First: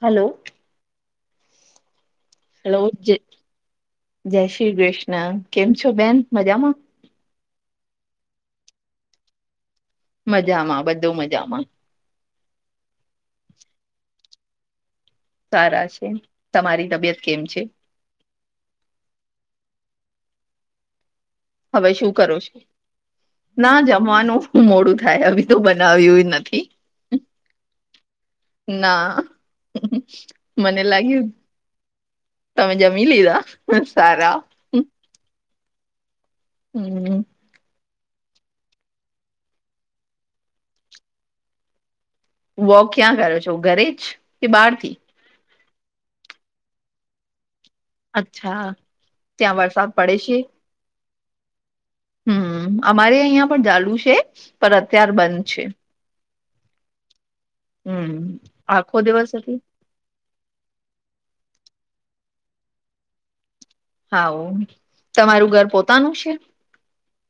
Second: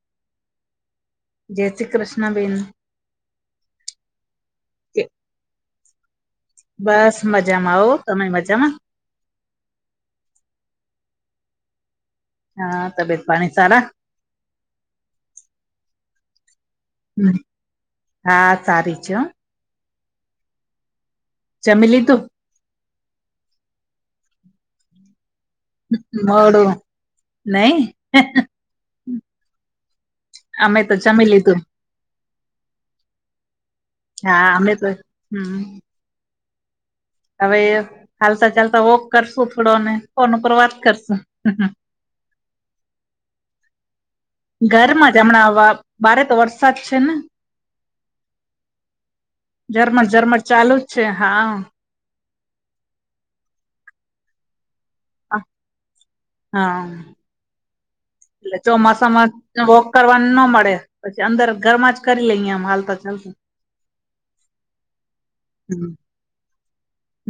હાલો જય શ્રી કૃષ્ણબેન ઓ જય શ્રી કૃષ્ણ કેમ છો બેન મજામાં બસ મજામાં હો તમે મજામાં મજામાં બધુ મજામાં હા તબિયત પાણી સારા સારા છે તમારી તબિયત કેમ છે? હા સારી છે જમી હવે શું લીધું કરો છો ના જમવાનુ મોડું થાય હવે બનાવ્યું નથી મોડું નઈ ના અમે મને તો લાગ્યું જમી લીધું તમે જમી લીધા સારા હા અમે તો હમ્મ હમ્મ હવે એ ચાલતા ચાલતા વોક કરશુ થોડોને ફોન ઉપર વાત કરશું વોક ક્યાં કર્યો છ હ ઘરે જ કે બહાર થી હમણાંવા બા રે તો વરસાદ છે ને? અચ્છા ત્યાં વરસાદ પડે છે ્ છે હા હમ અમારે અહિયાં પણ ચાલુ છે પણ અત્યાર બંધ છે હા હમ એ આખો ચોમાસા દિવસ માસ હતી વ [unintelligible] કરવા ન મળે પછી અંદર ઘરમાં જ કરી લઈ આમ હાલતા ચાલતા હા હો તમારું ઘર પોતાનું છે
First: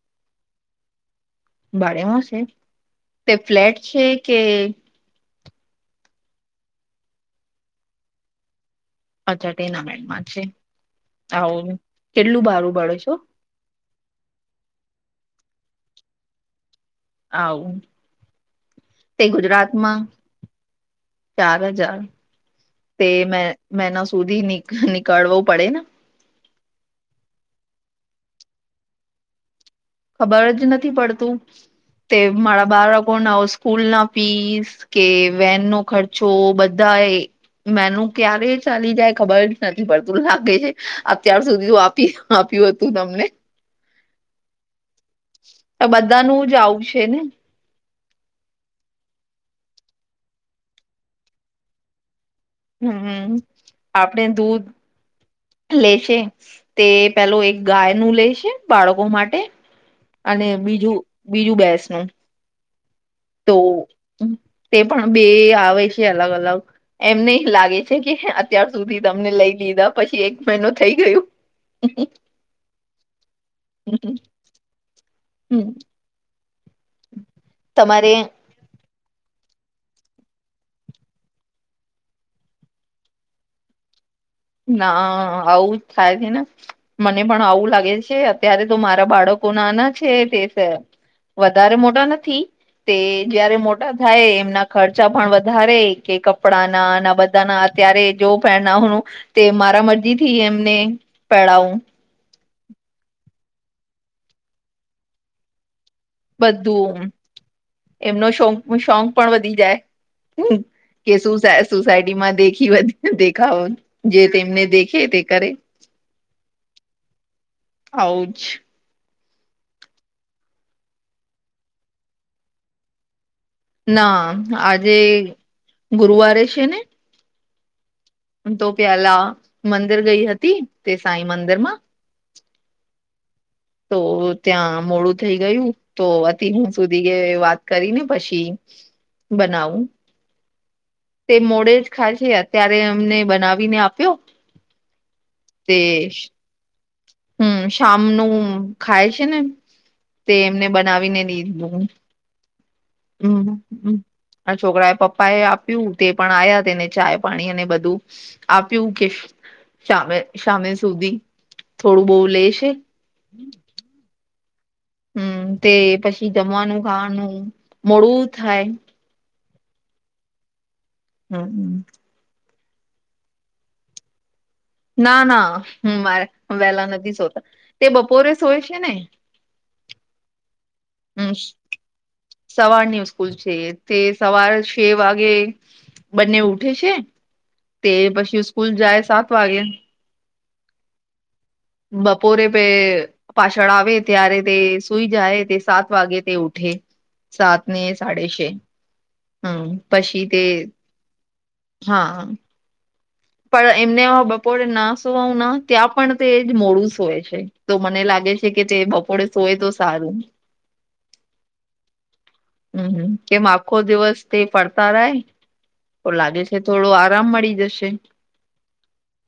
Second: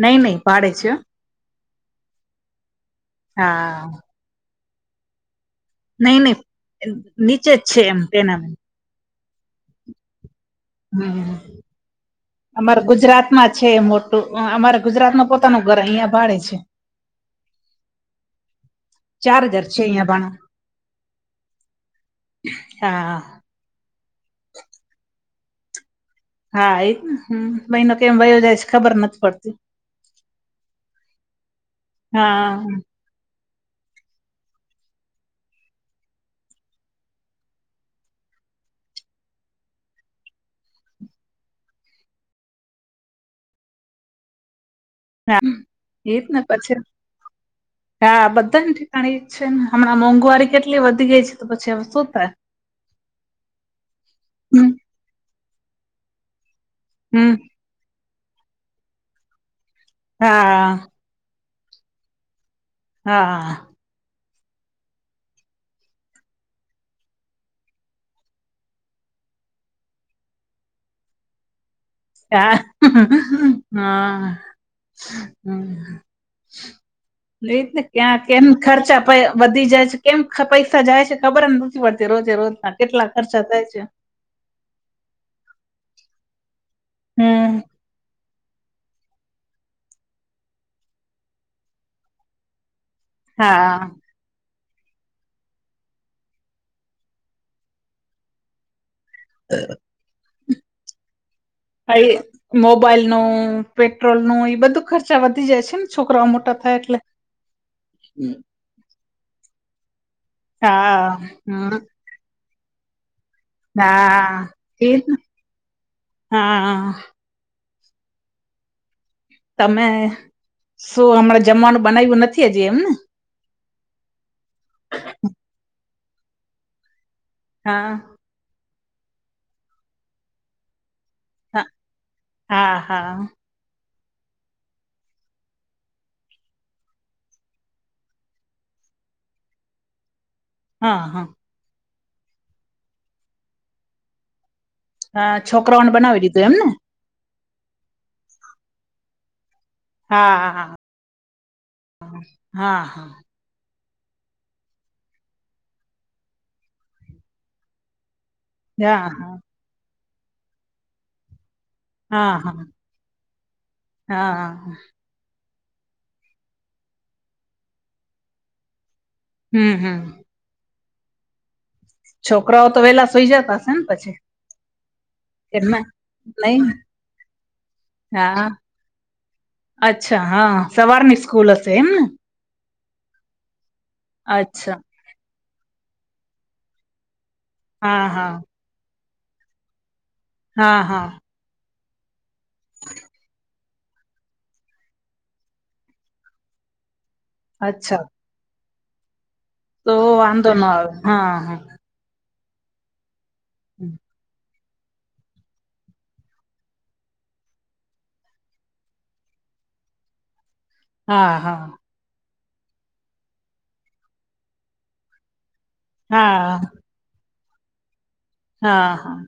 નહી નહી ભાડે છે ભાડે માં છે તે ફ્લેટ હા છે કે નહી નહી નીચે જ છે એમ તેના [inaudible] [inaudible] [unintelligible] [unintelligible] [inaudible] [inaudible] હમ આવું કેટલું ભારું અમાર પડે છો ગુજરાત માં છે મોટ અમારે ગુજરાત નુ પોતાનું ઘર અહિયાં ભાડે છે આવું તે ચાર હજાર છે ગુજરાતમાં અહિયાં બાનું ચાર હજાર તે હા મે મહિના સુધી નિકાલ વુ પડે ને હા એને ભનો કેમ વયો જાય છે ખબર નથી પડતી [unintelligible] ખબર જ નથી પડતું તે હા મારા બાર કો સ્કૂલ ના ફીસ કે વેન નો ખર્ચો બધા એ મેનું ક્યારે ચાલી જાય ખબર જ નથી પડતું લાગે છે અત્યાર સુધી આપી [unintelligible] આપ્યું હતું તમને હ એજ ને બધાનું જ પછી.. ત આવું [unintelligible] છે ને હા બધા ને ઠીકાણી એજ છે ને હમણાં મોંઘવારી કેટલી વધી ગઈ છે તો પછી હ શું થાય હમ આપણે દૂધ હમ લેશે તે હમ પેલો એક [unintelligible] ગાય નું લે છે બાળકો માટે અને હા બીજું બીજું ભેંસ નુ તો હા તે પણ બે આવે છે અલગ અલગ એમને લાગે છે કે અત્યાર સુધી તમને લઈ લીધા પછી એક મહિનો થઈ ગયું હ હા હમ નને તમારે ક્યાં કેમ ખર્ચા [unintelligible] વધી જાય છે કેમ પૈસા જાય છે ખબર નથી પડતી રોજે રોજ ના કેટલા ખર્ચા થાય છે ના આવું જ થાય છે ને મને પણ હમ આવું લાગે છે અ ત્યારે તો મારા બાળકો નાના છે તે વધારે મોટા નથી તે જયારે હા મોટા થાય એમના ખર્ચા પણ વધારે કે કપડા ના ના બધાના અત્યારે જો પે ના હ તે મારા મરજી થી એમને પહેડાવું મોબાઈલ નું પેટ્રોલ નું એ બધું ખર્ચા વધી જાય છે ને છોકરાઓ મોટા થાય બધું એટલે એમનો શોક શોક પણ વધી જાય હા કે શું હમ સોસાયટી માં દેખી બધી સ્ત્રીઓ મ [unintelligible] દેખાવો જે હા તેમને દેખે એજ ને. તે કરે હા આવ જ તમે શું હમણાં જમવાનું બનાવ્યું નથી હજી એમ ને ના આજે ગુરુવારે છે ને હા તો પેલા મંદિર ગઈ હતી તે સાઈ હા મંદિરમાં હા હા તો ત્યાં મોડું થઈ ગયું તો અતિ હું સુધી વાત કરી ને પછી બનાવું હા હા તે મોડે જ ખાય છે અત્યારે અમને બનાવીને આપ્યો હ તે છોકરાઓને બનાવી દીધું એમને હમ, શામનું ખાય છે ને, તે હા એમને હા બનાવીને લીધું. હા, હા. આ છોકરા એ પપ્પા એ આપ્યું, તે પણ આવ્યા, તેને ચાય, પાણી અને બધું. આપ્યું કે, હા સામે સામે સુધી. થોડું બહુ હા, લેશે હા. હમ, તે પછી જમવાનું-ખાવાનું, મોડું થાય. હમ, હમ. હમ, હમ. છોકરાઓ તો વેહેલા સુઈ જતા હશે ને પછી. ના, ના, એમના મારે નહી વહેલા નથી સોતા, તે બપોરે સ હા હોય છે ને. અચ્છા, હા, સવારની હમ સ્કૂલ હશે એમ ને. સવારની સ્કૂલ છે, તે સવાર છ અચ્છા વાગે. બંને ઉઠે છે, તે હા હા પછી સ્કૂલ જાય સાત વાગે. હા, હા. બપોરે પે. પાછળ આવે, ત્યારે તે સુઈ જાય, તે સાત વાગે તે ઉઠે. સાત ને અચ્છા સાડે છે. હમ તો પછી તે વાંધો ના આવે, હા, હા. હા. પણ એમને બપોરે ના સોવાના, ત્યાં પણ તે જ મોડું સોય છે, તો મને લાગે છે કે તે બપ થોડે સોય, તો સારું. હા, હા. હમ, કેમ આખો દિવસ તે પડતા રાય? તો લાગે હા છે, થોડો આરામ મળી જશે. હા, હા.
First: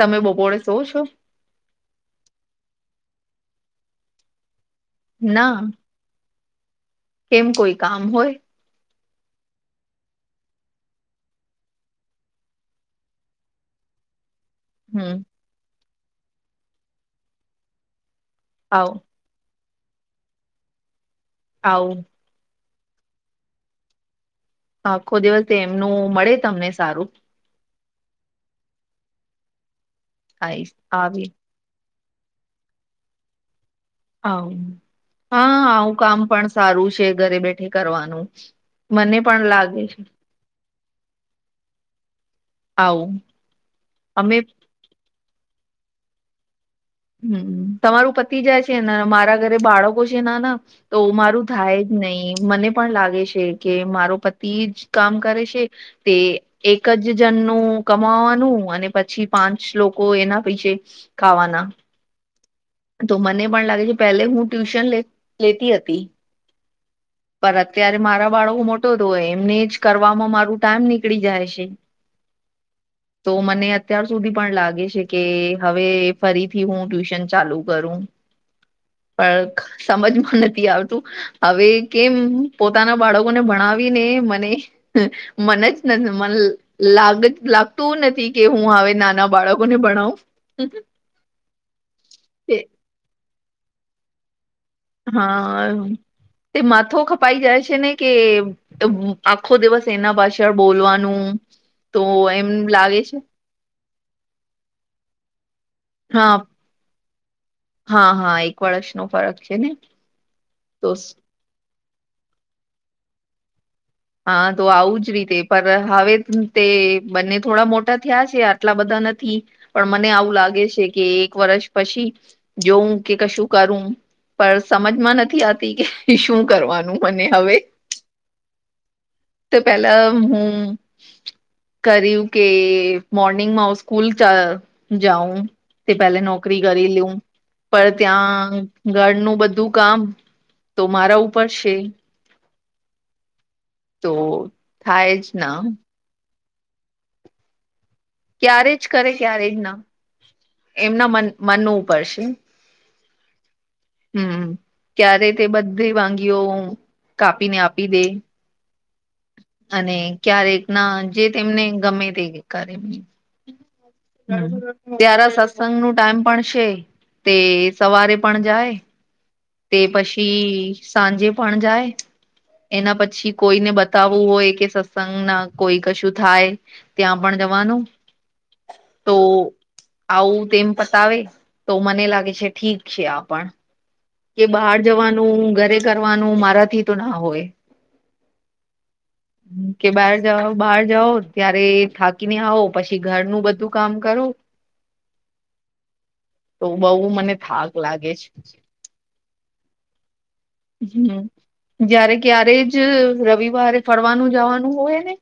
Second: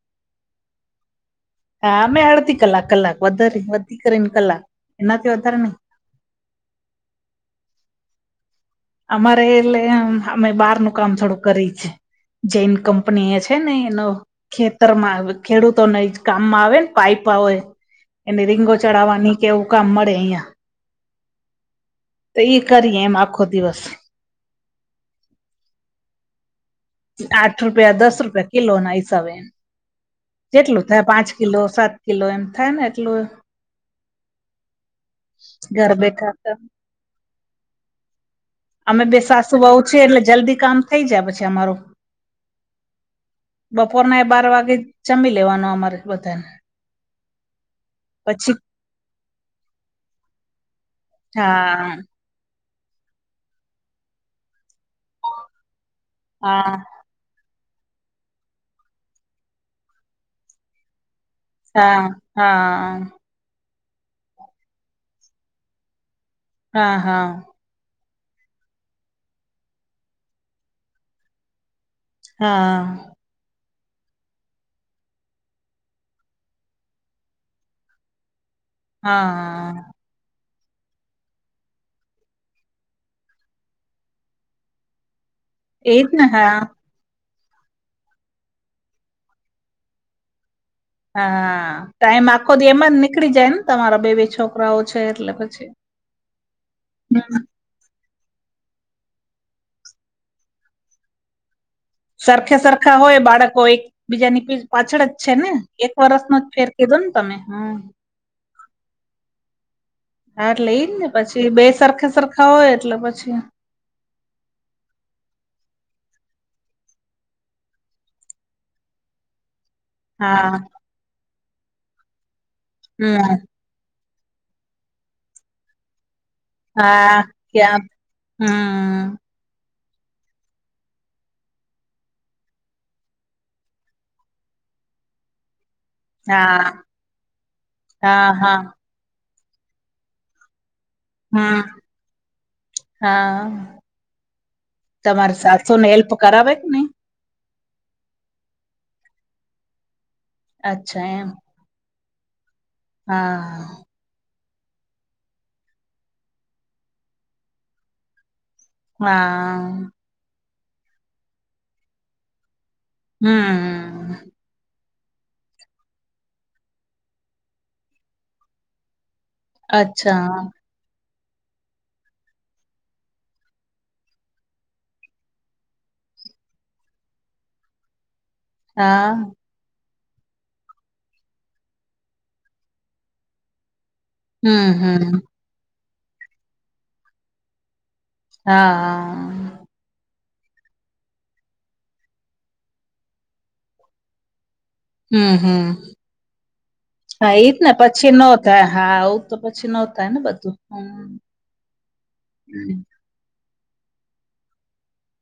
તમે બપોરેે સુવો છો? હા, મેમે અડધી કલાક કલાક વધારે વધી કરીને, કલાક એનાથી ના વધારે નહીં. કેમ, કોઈ કામ હોય. અમારે એટલે અમે બહાર નું કામ થોડું કરી છે. જેૈન કંપની એ છે ને, એનો ખેતર હમ માં ખેડૂતો ને કામમાં આવે ને, પાઈપ આવે, એને રીંગો આવ ચડાવવાની. કેવું કામ હરેે યા? હા. તો કરીએ, એમ આખો દિવસ. આખો દિવસ એમનું મળે, તમને સારું. આઠ રૂપિયા, દસ રૂપિયા કિલો ના હિસાબે. આઈશ જેટલું થાય, પાંચ આવી કિલો, સાત કિલો, એમ થાય ને એટલું. [unintelligible] હા, ઘર આવું કામ પણ બેઠા સારું છે, ઘરે બેઠે કરવાનું. અમે બે મને પણ સાસુ-બહુ લાગે છીએ, છે એટલે જલ્દી કામ થઈ જાય, પછી અમારું. આવું બપોરના એ અમે બાર વાગે, જમી લેવાનું, અમારે બધાને હમ, તમારું પતિ પછી જાય છે ને, મારા ઘરે બાળકો છે, ના, ના. તો મારું થાય હા જ નહીં, મને પણ લાગે છે. કે મારો પતિ જ કામ કરે છે, તે હા એક જ. જનનું કમાવાનું, અને પછી પાંચ લોકો એના પૈસે ખાવાના. હા, હા. તો મને પણ લાગે છે, પહેલે હું ટ્યુશન લે લેતી હતી. હા, હા. અત્યારે મારા બાળકો મોટો તો હોય, એમને જ કરવામાં મારું ટાઈમ નીકળી જાય છે. હા. તો મને અત્યાર સુધી પણ લાગે છે કે હવે ફરીથી હું ટ્યુશન ચાલુ કરું. પણ હા સમજ માં નથી આવતું હવે કેમ પોતાના બાળકોને ભણાવીને મને મને જ નથ એજ ને મન હા લાગ લાગતું નથી કે હું અવે નાના બાળકોને ભણાવુ. હા ટાઈમ આખો દી એમાં જ નીકળી જાયને તમારો બે બે છો હા એ માથો હમ. ખપાઈ જાય છે છે ને કે આખો દિવસ એના પાછળ બોલવાનું તો એમ સરખે સરખા લાગે છે હોય બાળકો એક બીજાની પાછળ જ છે ને એક હા વરસનો ફેર કીધો ને તમે હમમ. હા હા એક વર્ષ નો ફરક છે. ને હા એટલે એઈ તો જ ને પછી બે સરખા સરખા હોય એટલે પછી હા તો આવું જ રીતે પણ હવે તે બંને થોડા મોટા થીયા છે યાર આટલા બધા નથી પણ મને આવું હા લાગે છે કે એક વર્ષ પછી જેઉ કે હમ કશું કરું પણ સમજમાં નથી આવતી કે શું કરવાનું હા મને ક્યાં હમમ. તે પેલા હું કર્યું કે મોર્નિંગમાં હું સ્કૂલ જાઉં. કે પહેલે નોકરી હા કરી લેઉ પણ હા ત્યાં હા ઘરનું બધું કામ તો મારા ઉપર હમ છે. હા તો થાય જ તમારી ના સાસુ ને હેલ્પ કરાવે કે ની. ક્યારે જ કરે ક્યારેય ન અચ્છા એમના એમ મન મનનું ઉપર છે. હા. હમમ ક્યારે તે બધી વાનગીઓ કાપીને આપી દે. હા, અને ક્યારેક ના જે તેમને ગમે તે કરે બી હમ્મ, હમમ. ત્યારે સત્સંગ નું ટાઈમ પણ છે તે સવારે પણ જાય. તે પછી અચ્છા, સાંજે પણ જાય એના પછી કોઈને બતાવવું હોય કે સત્સંગ ના કોઈ કશું થાય. ત્યાં પણ જવાનું તો હા, આવું તેમ પતાવે તો મને લાગે છે ઠીક છે આપણ કે હમ્મ, બહાર હમ્મ, જવાનું, ઘરે કરવાનું મારાથી તો ન હોય. હા આ. કે બહાર જાઓ બહાર જાઓ ત્યારે થાકીને આવો પછી ઘરનું બધું કામ કરો. [inaudible] હમમ હમમ તો બહુ હા મને ઈજ ને થાક પછી લાગે ન છે થાય. હા આવું તો પછી ન થાય ને બધું. હમમ જયારે ક્યારે હમ્મ, જ રવિ રવિવારે ફરવાનું જવાનું હોય ને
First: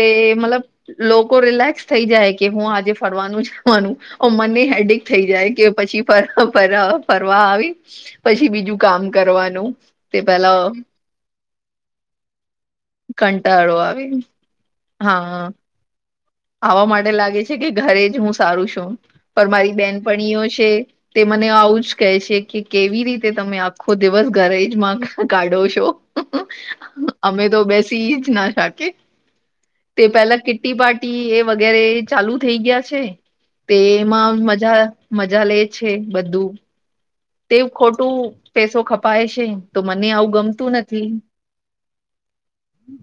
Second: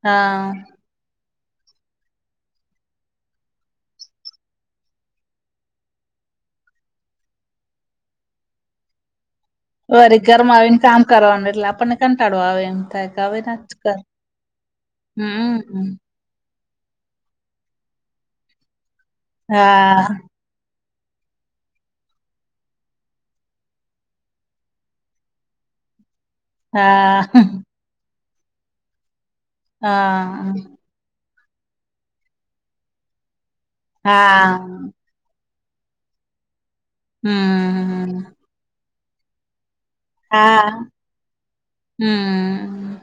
તે હા, મતલબ લોકો રિલેક્સ થઈ જાય કે હું આજે ફરવાનું જવાનું ઉમરની હેડીક થઈ જાય કે પછી ફરવા આવી પછી બીજું કામ કરવાનું. વળી તે પેલા ઘરમાં આવીને કામ કરવાનું એટલે આપણને કંટાળો આવે એમ. થાય કે હવે ના કંટાળો જ કર આવે હા હમમ. આવા માટે લાગે છે કે ઘરે જ હું સારું છું પણ મારી હા, બેનપણીઓ છે તે મને આવું જ કહે છે કે કેવી રીતે તમે આખો દિવસ ઘરે જ માં કાઢો છો. હા, અમે તો બેસી જ ના શકે. તે પેલા હા, કિટી પાટી એ વગેરે ચાલુ થઈ ગયા છે તે એમાં હા. મજા મજા લે છે બધું તે ખોટું હમ્મ, પેસો ખપાય છે. તો મને આવું ગમતું હા, નથી. હમ્મ.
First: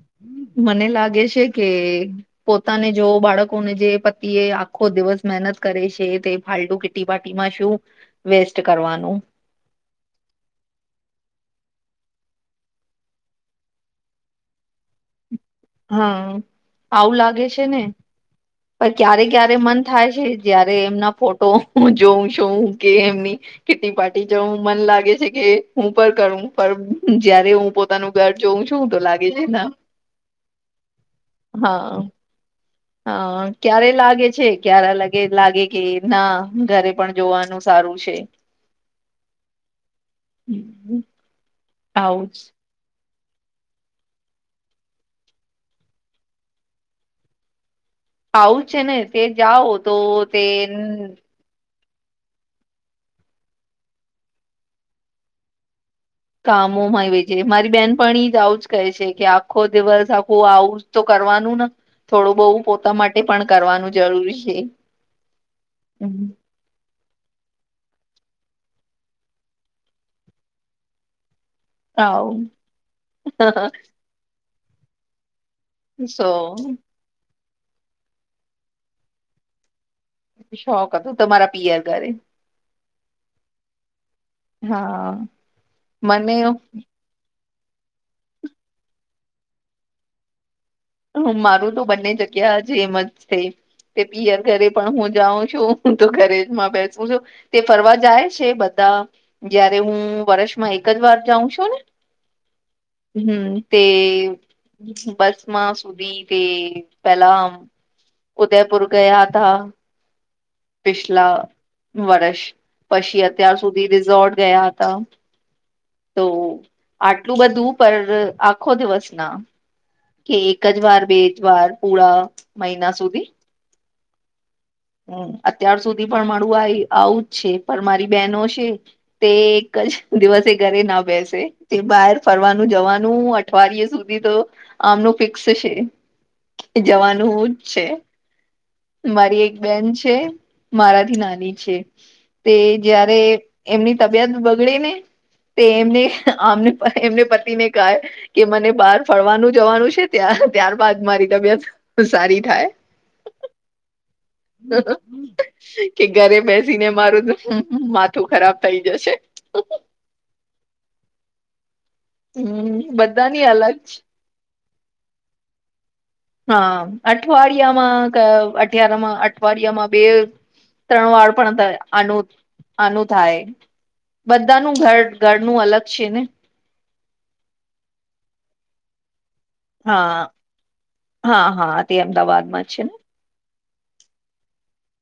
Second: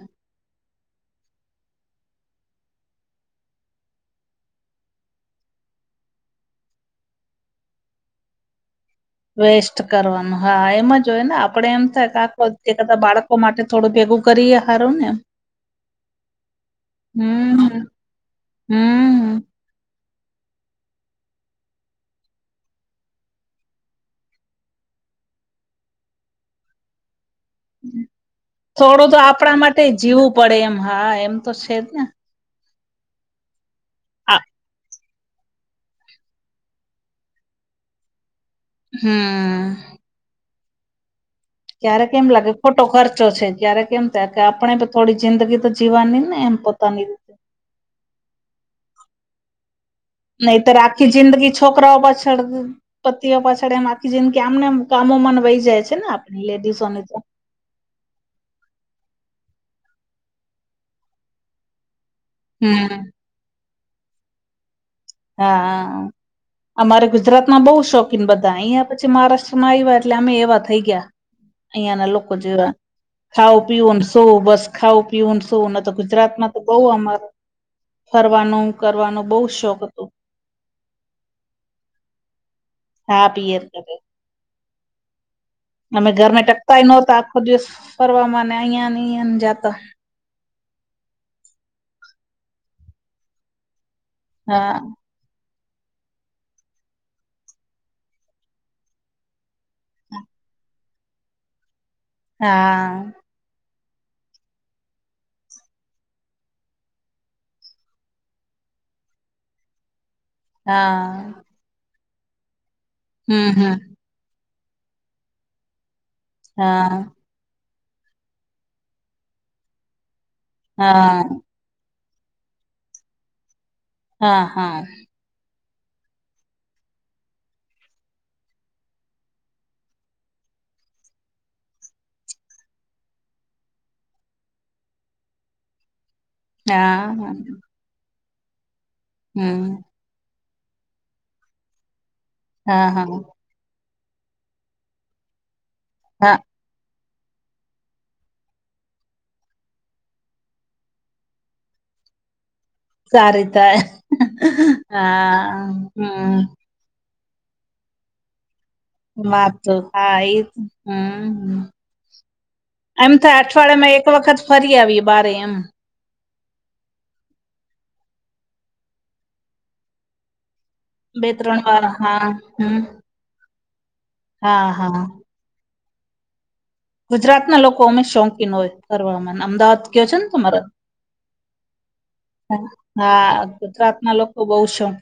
મને લાગે છે કે પોતાને જો બાળકોને જે પતિ એ આખો દિવસ મહેનત કરે છે તે ફાટુ કેટ કીટી પાર્ટી માં શું વેસ્ટ કરવાનું વેસ્ટ કરવાનું હા એમાં જોય ને આપડે એમ થાય કા થાય બાળક કો માટે થોડું ભેગું કરી ને હારું ને હા આવું લાગે છે ને હમ પણ ક્યારે હમ ક્યારે મન થાય છે જ્યારે એમના ફોટો જોઉં છું કે એમની કીટી પાર્ટી જવું મન લાગે છે કે હું પણ કરું પણ જયારે હું પોતાનું ઘર જોઉ શું તો થોડું લાગે છે આપણા ના માટે જીવું પડે એમ હા એમ તો છે જ હા ને હા ક્યારે લાગે આ છે ક્યારે લાગે લાગે કે ના ઘરે પણ જોવાનું સારું છે. હમ્મ. હમ્મ. ક્યારેક એમ લાગે ખોટો ખર્ચો છે ક્યારેક એમ કે આપણે બી થોડી જિંદગી તો જીવાની ને એમ પોતાની આવું છે ને તે જાઓ તો તે નહીતર આખી જિંદગી જ છોકરાઓ પાછળ પતિઓ પાછળ એમ આખી જિંદગી આમનેમ કામો માં વહી જાય છે ને આપણી લેડીસોની કામોમાં તો એવી છે મારી બેનપણી જ આવું છે કે આખો દિવસ આખું આવું તો કરવાનું ને થોડું બહું પોતા હમ માટે પણ કરવાનું જરૂરી છે. હા. હમ, અમારે ગુજરાતમાં બહુ શોખીન બધા અહિયાં પછી મહારાષ્ટ્રમાં આવ્યા એટલે અમે એવા થઈ ગયા. અહિયાં ના આવું લોકો જેવા ખાવુ પીવુંને સોવુ બસ ખાવું પીવું ને શું ન તો સો ગુજરાતમાં તો બઉ અમાર ફરવાનું કરવાનો બહુ શોખ હતો. શોખ હતો તમારા પિયર ઘરે હા પીએર ના ઘરે હા હા. અમે ઘરને ટકતાય નોતા આખો દિવસ ફરવા ને અહિયા ને અયા જાતો હ મારું તો બંને જગ્યા જે એમ જ છે તે પીયર ઘરે હા પણ હું જાઉં છું હું તો ઘરે જમાં બેસું છું તે ફરવા જાય છે બધા જયારે હું વર્ષમાં એક જ વાર જાઉં છું ને હા. હમ્મ તે બસ માં સુધી તે પેલા ઉદયપુર ગયા હતા હા પિછલા વર્ષ પછી હમ અત્યાર હમ સુધી તે ઝોર્ટ ગયા હતા તો હા આ એટલું બધું પર આખો દિવસ ના કે એક જ વાર બે હા જ વાર પૂરા મહિના સુધી હા હા. હમ્મ અત્યાર સુધી પણ મળું આવું જ છે પણ મારી બેહેનો છે તે એક જ દિવસે ઘરે ના બેસે તે બહાર ફરવાનું જવાનું અઠવાડિયે સુધી તો આમનું ફિક્સ છે હા જવાનું જ છે. મારી એક હમ બેન છે મારાથી નાની છે તે હા જ્યારે હા એમની તબિયત બગડે ને તે એમને હા આમને એમને પતિને કહે કે મને બહાર ફરવાનું જવાનું છે ત્યાં ત્યારબાદ મારી તબિયત ખૂબ સારી થાય સારી થાય. હા કે ઘરે હમ બેસી ને તો મારું માથું ખરાબ થઈ જશે મા આ હા એજ હમ્મ હમ હે એમ થાય બધાની અલગ અઠવાડયેમાં છે. એક વખત ફરી આવી બારે એમ હા અઠવાડિયા માં ક અઠયાર માં અઠવાડિયામાં બે ત્રણ બે વાળ પણ હતા વાર હા આનું હમ આનું થાય હા બધાનું હા ઘર ઘરનું અલગ છે ને ગુજરાતના લોકો અમે શોકીન હોય કરવામાં અમદાવાદ કયો છે હા ને તમારે હા હા તે અમદાવાદમાં જ છે ને હા ગુજરાત ના લોકો બહુ શોંખ